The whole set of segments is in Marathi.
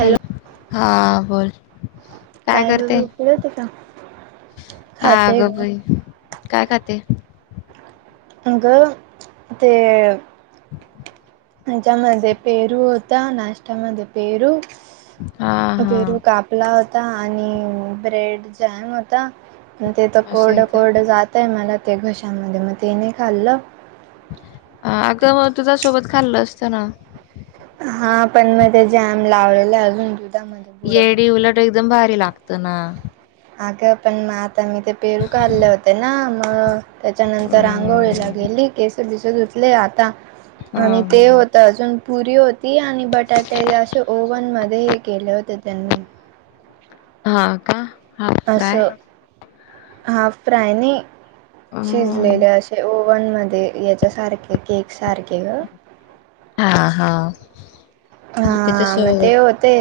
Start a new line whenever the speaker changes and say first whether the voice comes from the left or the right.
left: हॅलो, हा बोल. काय
right: ग
left: करते?
right: झोपली होती का?
left: हा ग बाई. काय खाते?
right: अग, ते हेच्यामध्ये पेरू होता. नाश्त्यामध्ये पेरू,
left: हा
right: म
left: हा
right: पेरू काप पला होता आणि ब्रेड जॅम होता. अन ते तर
left: असं
right: कोरड
left: आहे का
right: कोरड जात त नही मला ते घशामध्ये. मग ते नाही खाल्लं,
left: अ आगं मग दुधासोबत खाल्लं असतं ना.
right: हा पण म ते जॅम लावलेला अजून दुधामध्ये बुडवून
left: येडी.
right: खाऊ
left: उलट एकदम भारी लागतं ना.
right: अगं पण म आता मी ते पेरू खाल्ले होते ना. म त्याच्यानंतर आंघोळीला
left: हम्म
right: गेली केस बीस धुतले. आता
left: हा
right: आणि ते
left: हा
right: होत अजून पुरी होत ती आणि बटाटे असे ओव्हनमध्ये हे केले होते त्यांनी.
left: हा का? हाफ फ्राय
right: असं. हाफ फ्राय नाही. शिज
left: हम्म,
right: वलेले. असे ओव्हन मध्ये याच्या सारखे केक सारखे ग.
left: हा हा.
right: हा म ते
left: त्याच्यासोबत
right: होते,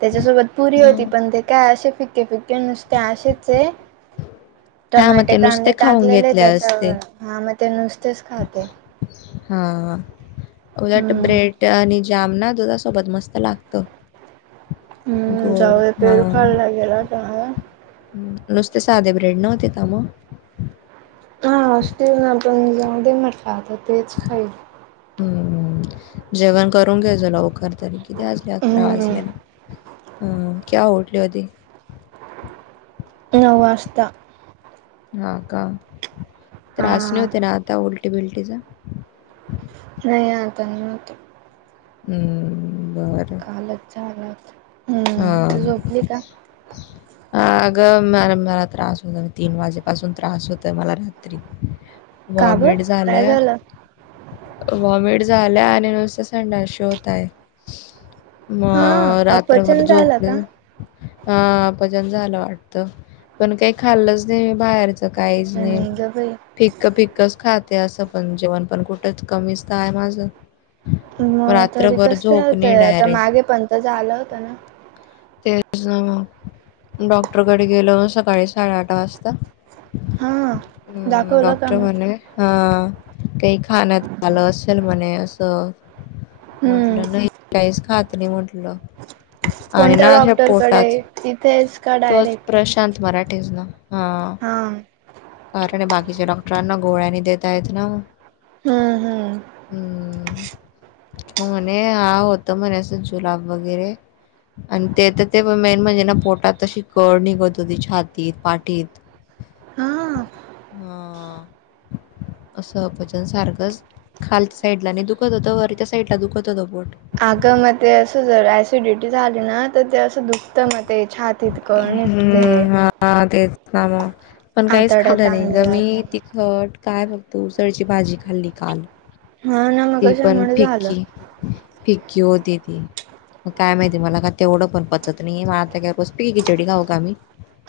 right: त्याच्यासोबत पुरी होती
left: हम्म.
right: पण ते काय असे फिके फिक ते नुसते अशेच ये.
left: हा मग
right: टमाटे
left: ते नुसते
right: कांदे
left: खाऊन
right: टाकलेले
left: घेतले
right: त्याच्यावर.
left: असते
right: हा मग ते नुसतेच खाते.
left: हं, उलट
right: हम्म
left: ब्रेड आणि जामना दुधासोबत मस्त लागतो.
right: हं. जाऊदे पेरू खाल्ला गेला होता माझा.
left: हं. नुसते साधे ब्रेड नव्हते का मग?
right: हा असतील ना. पण जाऊ दे म्हटलं आता तेच खाईल.
left: हं. जेवण करून घे जो लवकर. तरी किती वाजले? अकरा
right: हम्म
left: वाजले ना. केव्हा उठली होती?
right: नऊ वाजता.
left: हा का
right: हा
left: त्रास नाही होते ना आता उलटी बिलटीचा.
right: नाही आता नाही होत.
left: बरं.
right: अलगचा अलग.
left: हा.
right: ह.
left: ह अगं म मला त्रास होत म तीन वाजेपासून त्रास होत मला रात्री.
right: का बर
left: वॉमिट
right: काय
left: झालं. व्हॉमिट झालं आणि नुस संडाशी होतय.
right: हा
left: मग रात्रभर
right: अपचन झालं
left: झोपले.
right: का
left: हा अपचन झालं वाटतं पण काही खाल्लच नाहीी बाहेरच. स काहीच
right: खरं
left: नाही.
right: ग बाई
left: पिक्क पिक्कच खाते असं पण जेवण पण कुठं कमीच तर आहे माझं.
right: मग तरी
left: रात्रभर
right: कस काय
left: झोप नाही
right: होतंय आता
left: डायरेक्ट
right: मागे पणंत झा आलं होतं ना.
left: ते मग डॉक्टरकडे गेलो सकाळी साडेआठ वाजता.
right: हा
left: हम्!
right: दाखवलं का
left: डॉक्टर
right: मग
left: म्हणे. हा काही खाण्यात आलं असेल म्हणे असं.
right: हम्म
left: म्हटलं नाही काहीस खात्री म्हटलं. आणि
right: कोणत्या
left: ना अशा
right: डॉक्टरकडे
left: पोटात
right: तिथेच का
left: तोच
right: डायरेक्ट
left: प्रशांत मराठेच ना. हा कारण बाकीच्या डॉक्टरांना गोळ्यानी दता आहेत ना.
right: हम्म हम्म
left: हम्म! हो म्हणे हा होत म्हणे असं जुलाब वगैरे. आणि ते तर ते मेन म्हणजे ना पोटात तशी कळ निघत होती छातीत पाठीत.
right: हम!
left: हा. असं अपचन सारखंच खालच्या साईड ला नाही दुखत होतं वरच्या साईडला दुखत होत बोट.
right: आगमध्ये असं जर ॲसिडिटी झाली ना तर ते असं दुप्त मते आहे छात [inaudible]
left: हम्म हा तेच ना मग पण काहीच
right: आतड्यात
left: खाल्लं नाही
right: आणलं
left: गं मी
right: जात
left: ते.
right: मग
left: ट काय फक्त उसळची भाजी खाल्ली काल.
right: हा ना. मग
left: ती पण
right: कशामुळे झालं
left: फिक्की फिक्की होती ती. मग काय माहितीय मला का तेवढं पण पचत नाहीे मग आता का रोज पिके किचडी खाऊ का म्ी.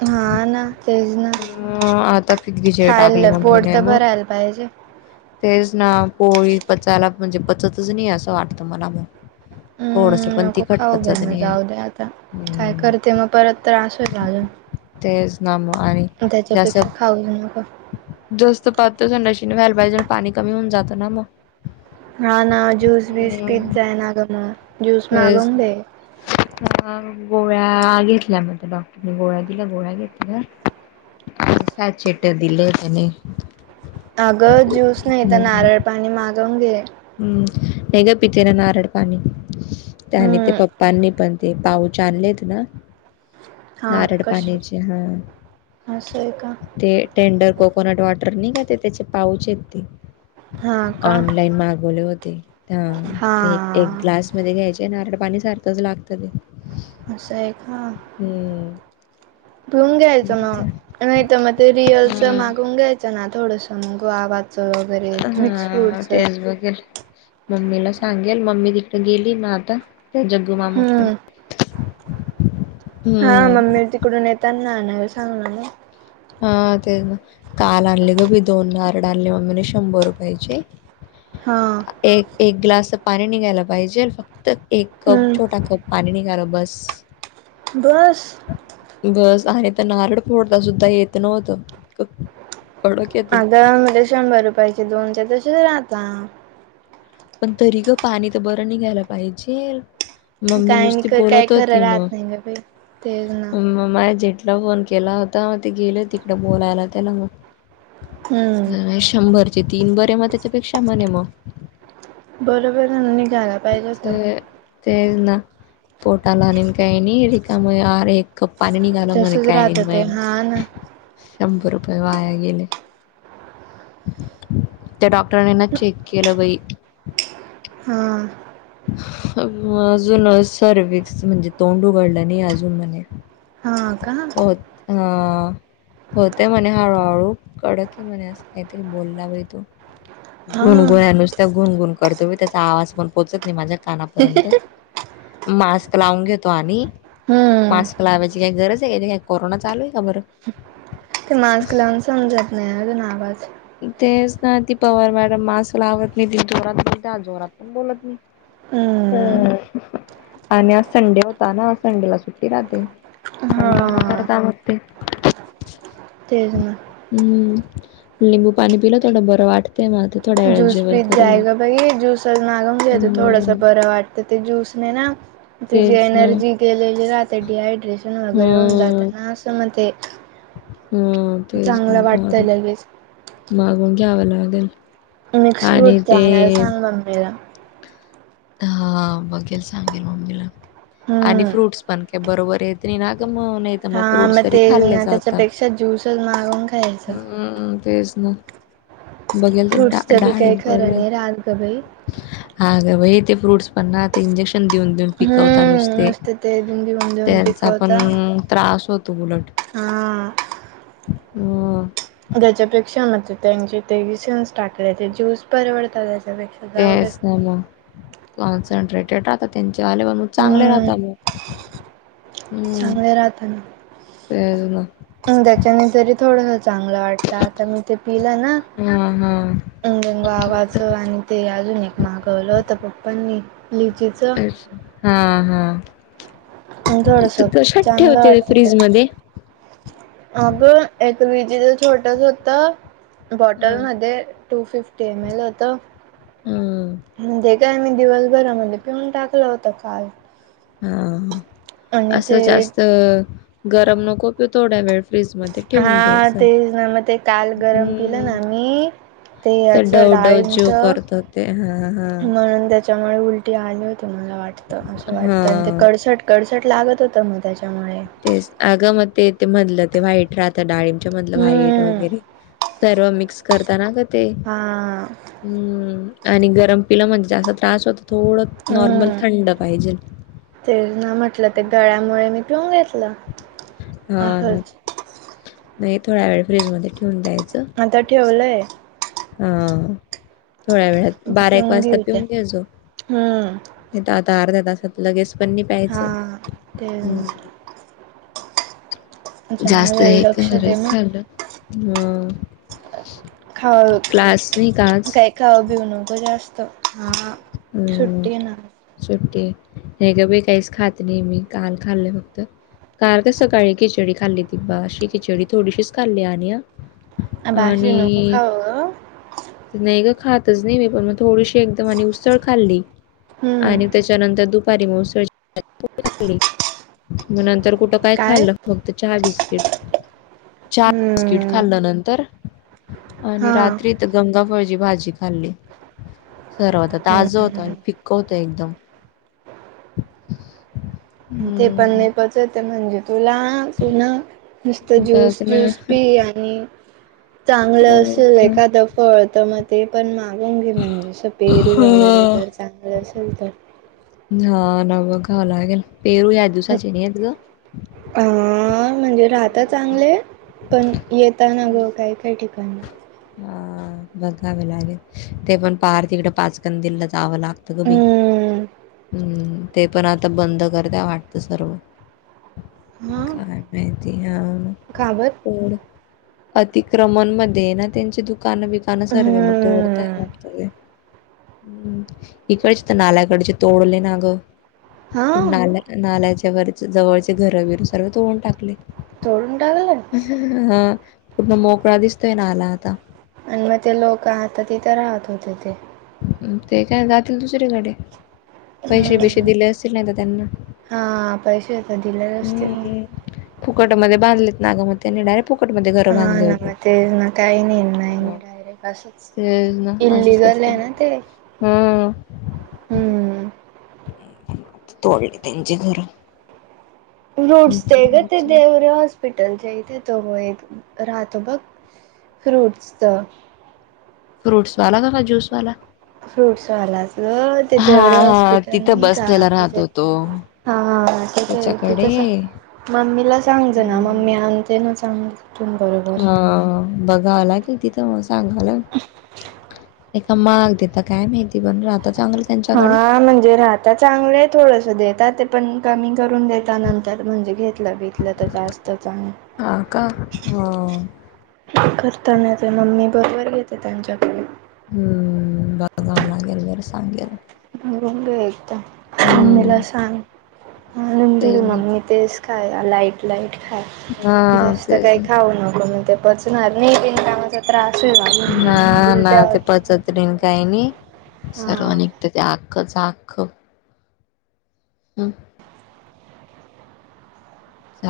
right: हा ना तेच ना
left: अम् आता फिगी ज टाकली
right: खायला पोट
left: मम्मीने
right: तर
left: मग.
right: भरायला पाहिजे
left: तेच ना पोळी. पचायला म्हणजे पचतच नाही असं वाटत मला म. थोडस
right: हम्म
left: पण ती
right: नको खाऊ बे
left: खटपटात
right: मग
left: नाही आहे
right: जाऊ दे आता काय
left: हम्.
right: करते मग परत त्रास होईल अजून
left: तेच नामु आणि जास्त
right: त्याच्यापेक्षा खाऊ नका.
left: जास्त पाहत संडाशीने व्हायला पाहिज पाणी कमी होऊन जातं ना मग.
right: हा ना ज्यूस बीस तीच
left: हम्म
right: जाय ना ग मग ज्यूस मागवून दे.
left: ह गोळ्या घेतल्या मझ डॉक्टरने गोळ्या दिल्या गोळ्या घेतल्या. पैश चेट दिले त्याने.
right: अगं ज्यूस नाही तर
left: हम्म
right: नारळ पाणी मागवून घे.
left: हम्म! नाही ग पिते ना नारळ पाणी त्या आणि ते
right: हम्म
left: पप्पांनी पण. ते पाऊचे आणलेत ना.
right: हा
left: नारळ
right: कश
left: पाण्याची हा.
right: असं आहे का
left: ते टेंडर कोकोनट वॉटर नाही का ते त्याचे पाऊच आहेत ते
right: हा का?
left: हो [unintelligible]
right: हा
left: [unintelligible] घ्यायचे नारळाला पाणी सारखच लागत बघ.
right: अस आहे का?
left: हु..
right: ठिवून घ्यायचं मग नाही तर मग ते रिअलच मागून घ्यायचं ना थोडस मग [unintelligible] बाग चं वगैरे मिक्स फ्रूटचं
left: वगैरे मम्मीला सांगेल मम्मी तिकडे गेली ना आता जग्गू मामाकडे.
right: हम्म
left: [inaudible]
right: हा मम्मी तिकडून येेताना आणायला सांगनार आहे.
left: हा तेच ना काल आणले ग बी दोन नारळ आणले मग शंभर रुपयाची.
right: हा.
left: ए एक ग्लास पाणी निघायला पाहिजेल फक्त एक कप छोटा
right: हम्म
left: कप. पाणी निघालं बस.
right: बस्स
left: बस आणि तर नारळ फोडता सुद्धा येत नव्हतं इतकं कडक येते
right: अगं मध्ये शंभर रुपयाचे दोन ते तसेच राहता
left: पण तरी ग पाणी तर बरं निघायला पाहिजेल. मम्मी
right: काय नि
left: नुसती
right: काय
left: बोलत
right: खरं
left: होती मग,
right: राहत नाही ग बाई तेच ना
left: माय जेठला फोन केला होता ते गेले तिकडे बोलायला त्याला मग,
right: हम्म
left: शंभरचे तीन बरे मग त्याच्यापेक्षा म्हणे मग.
right: बरोबर आहे निघाल्यात
left: ते तेच ना पोटाला आणि काही नाही रिकामं आर एक एक कप निघाला म्हणे
right: तसच
left: काय नि
right: राहत ते हा
left: म्हणे
right: ना
left: शंभर रुपये वाया गेले. [inaudible] त्या डॉक्टरनी ना चेक केलं बाई!
right: हा.
left: अजून सर्विक्स म्हणजे तोंड उघडलं नाही अजून म्हणे.
right: हा का हा
left: होत हा.. होतय म्हणे हळूहळू कडक आहे म्हणे असं काहीतरी बोलला बाई तो. घुण घुळ्या नुसत घुण घुण करतो बाई त्याचा आवाज पण पोहोचत नाही माझ्या कानापर्यंत. मास्क लाऊन घेतो आम्ही.
right: हम्म
left: मास्क लावायचे काय गरज आहे? काही काय कोरोना चालू आहे का बर?
right: ते मास्क लावून समजत नाही अजून आवाज
left: तेच ना ती पवार मॅडम मास्क लावत नाही ते जोरात जोरात पण बोलत नाही
right: हम्म
left: अ आणि आज संडे होता ना संडेला सुट्टी राहते. [unintelligible]
right: हा
left: परत आवरते
right: तेच ना,
left: हम्म लिंबू पाणी पिलं थोडं बरं वाटतंय मला तर
right: ज्यूस पीत जाय गं बाई ज्यूस मागून घेतो थोडस
left: हम्म.
right: बरं वाटतं ते ज्यूसने ना, त्याची
left: तेच ना.
right: एनर्जी गेलेली राहते डिहायड्रेशन वगैरे होऊन जात ना असं मग ते
left: हंम हा तेच
right: चांगलं वाटतंय
left: मागव
right: लगेच
left: मागवून घ्यावं लागेल.
right: मिक्स फ्रूट ते आणायला सांग मम्मीला.
left: हा बघेल सांगेल मम्मीला आणि
right: हम्म
left: फ्रूट्स पण बरोबर येत नाही ना का म
right: हा मग ते त्याच्यापेक्षा ज्यूसच मागून खायचं.
left: हम्म तेच ना बघेल ते ड
right: फ्रूट्सचं बी काही
left: डाळींब
right: खरं
left: पडलंय.
right: नाही राहत ग बाई
left: आंग बाई ते फ्रूट्स पण ना आता इंजेक्शन देऊन देऊन पिकवता
right: हम्म
left: नुसते.
right: मस्त ते घेऊन घेऊन देऊन
left: त्यांचा पण
right: पिकवता
left: त्रास होतो उलट
right: हा.
left: हंम
right: त्याच्या पेक्षा म त्यांचे ते इसेन्स टाकले ते ज्यूस परवडतात याच्यापेक्षा
left: तेच तर ना, कॉन्सन्ट्रेटेड राहता त्यांचे आले म्हणून चांगले
right: हम्म
left: राहता मग हं,
right: चांगले
left: तेच ना.
right: राहतना त्याच्याने तरी थोडं चांगला वाटत आता मी ते पिलं ना
left: हां, हां.
right: इंगेंगो आवातो
left: कोणतं?
right: आणि तेयाज नक मागव लो त्या प्पनी [unintelligible] निजेच [unintelligible]
left: अ हा हा
right: थोडस
left: कशात
right: चांगलं
left: ठेवते फ्रीज मध्ये
right: अग एक विजेचा छोटाच होत
left: हां,
right: बॉटलमध्ये टू फिफ्टी एम एल होत.
left: हां.
right: म्हणजे काय मी दिवसभरामध्ये पिऊन टाकलं होत काल
left: हा
right: आणि
left: असं
right: ते
left: जास्त गरम नको पिऊ थोड्या वेळ फ्रीजमध्ये
right: हा
left: ठेवून दे
right: ते
left: असं.
right: ना मग ते काल गरम पिलं ना
left: हं.
right: मी ते
left: असं
right: याच
left: डव डव
right: डाळिंब
left: ज्यू
right: मचं
left: करतं ते. हां, हां.
right: म्हणून त्या त्याच्यामुळे उलटी आली होते मला वाटतं असं वाटतं आणि ते
left: हां.
right: कडसट कडसट लागत होत मग त्याच्यामुळे
left: ते अगं मग ते ते मधलं ते व्हाईट राहतं डाळिंब मधलं व्हाईट
right: हम्म
left: वगैरे सर्व मिक्स करताना ग ते
right: हा.
left: हम्म, आणि गरम पिला म्हणजे जात त्रास होत थोडं नॉर्मल थंड पाहिजे.
right: ते ना म्हटलं ते गळ्यामुळे मी पिऊन घेत
left: हा ना, नाही थोडा वेळ फ्रीज मध्ये ठेऊून द्यायचं.
right: आता ठेवलं आहे.
left: हा थोड्या वेळात
right: आता
left: बारा एक वाजता
right: घेईल ते
left: पिऊन घ्यायचं.
right: हम्म
left: नाही तर आता अर्ध्या तासात लगेच पण नाही प्यायचंम्
right: हा ते चार
left: जास्त
right: वेळ
left: हे
right: लक्ष
left: खर
right: दे मग
left: खालं ह
right: खाव,
left: क्लास नाही का आज?
right: काय खाऊ बिऊ नको जास्त हा,
left: हम्म
right: सुट्टी आहे ना
left: सुट्टी, हे ग बाई काहीच खात नाही मी काल खाल्ले फक्त काल का सकाळी खिचडी खाल्ली अशी खिचडी थोडीशीच खाल्ली आणि हा
right: बाशी नको
left: आणि,
right: खाऊ ग
left: नाही ग खातच नाही मी पण मग थोडी तिन्ही तर म्हणे उसळ खाल्ली
right: हम्म
left: आणि त्याच्यानंतर दुपारी उसळ खाल्ली तर मग त्याच्यानंतर कुठे काय खाल्लं [unintelligible] फक्त चहा बिस्किट, चहा बिस्किट
right: हम्म
left: खाल्लं नंतर? आणि
right: हा
left: रात्रीत गंगाफळची भाजी खाल्ली. सर्व होता ताजं होतं आणि
right: हम्म
left: फिक्क होत एकदम
right: ते पण
left: हं.
right: नाही पचत म्हणजे तुला तू ना नुसता ज्यूस
left: बघ ना.
right: ज्यूस पी आणि चांगलं अस
left: तेच ना.
right: एखाद फळ त म ते पण मागून घे म्हणजेसं पेरू वगैरे तर चांगलं असेल तर.
left: हा न बघावं लागेल, पेरू या दिवसाचे नाही आहेत ग
right: अ म म्हणजे राहता
left: हम्म,
right: चांगले पण येताना ग काय काय ठिकाणीं का [unintelligible]
left: ह बघावे लागेल, ते पण पार तिकडे पाचकन दिल जावं लागत ग बाई,
right: हम्म
left: हम्, ते पण आता बंद करत्या वाटतं सर्व
right: हा
left: काय माहिती ह
right: काबत
left: पड अतिक्रमणमध्ये ना त्यांचे दु दुकान बिकणं सर्व मग तोडताय
right: हम्म
left: वाटत ते हम्, इकडचे तर नाल्याकडचे तोडले ना गं
right: हा
left: प नाल्या नाल्याच्या वर जवळचे घर बिर सर्व तोडून टाकले.
right: तळून टाकलं
left: हा पूर्ण मोकळा दिसतोय ना आला आता
right: आणि मग ते लोक आहत तिथे राहत होते ते
left: हम्म ते काय जातील दुसरीकडे पैसे बिसे
right: हम्म
left: दिले असतील ना आता त्यांना
right: हा पैसे आता दिले असतील.
left: हम्म. फुकटमध्ये बांधलेत ना ग मग त्याने डा फुकटमध्ये घरं
right: हा
left: बांधली होती.
right: [unintelligible]
left: मग.
right: डायरेक्ट असच इल्लीगल आहे ना ते
left: हा.
right: हम्म
left: तोडले त्यांचे घर
right: [unintelligible] त्यांच्या इथे तो मग एक राहतो बघ फ्रुट्सचं
left: फ्रूटसवाला का जूसवाला?
right: फ्रूटसवाल्याच ते देवरे
left: हां, हां.
right: हॉस्पिटल
left: तिथं
right: नाही का
left: बसलेला राहतो
right: त्याचातिथे
left: तो.
right: हा ते तर तिथ
left: त्याच्याकडे.
right: सा मम्मीला सांग जरा, मम्मी आणते ना सांग
left: हा बघा ला [unintelligible] तिथ म तिथ काय माहिती बनवल आता चांगलं
right: हा
left: त्यांच्याकडे.
right: म्हणजे रहात आता चांगले थोडस देतात ते पण कमी करून देेत नंतर म्हणजे घेत बघितलं तर जास्त चांग
left: हां का? हां.
right: करताना ते मम्मी बरोबर घेते त्यांच्याकडे
left: हम्म बघावं लागेल बरं सांगेल
right: [unintelligible] मम्मीला
left: हम्म
right: सांग आणून देईल
left: ते
right: मम्मी तेच काय लाईट लाईट खा
left: हा
right: जास्त
left: तेच
right: काही
left: ना.
right: खाऊ नको मग ते पचणार नाही [unintelligible] त्रास [unintelligible]
left: हा ना
right: उलट्या
left: ते
right: होतील
left: पचतन काही नाही
right: हां
left: सर्वांनी तिथं अख्खच्या अख्ख हम्म.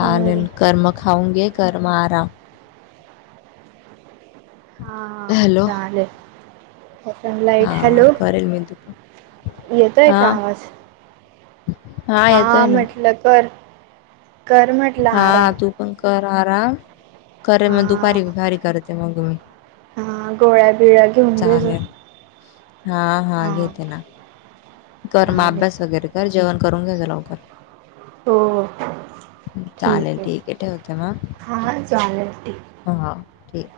right: हम्म.
left: कर म खाऊन घे कर म आराम
right: हा हा
left: हॅलो
right: चालेल. अजून लाईट,
left: हा
right: हॅलो
left: करेल मी तू पण
right: येतोय
left: हा
right: का आवाज?
left: हा
right: हां
left: येतोय ना
right: म्हटलं कर. कर म्हटलं
left: हा
right: आराम
left: तू पण कर आराम कर मग
right: हां
left: दुपारी विफारी करते मग मी
right: हां गोळ्या बिळ्या घेऊन घे जा
left: चालेल. हा हा
right: हां
left: घेते ना. कर मग
right: चालेल
left: अभ्यास वगैरे कर जेवण करून घे गे लवकर
right: हो
left: चालेल ठीक आहे ठेवते मग.
right: हां चालेल ठीक
left: हा. ठीक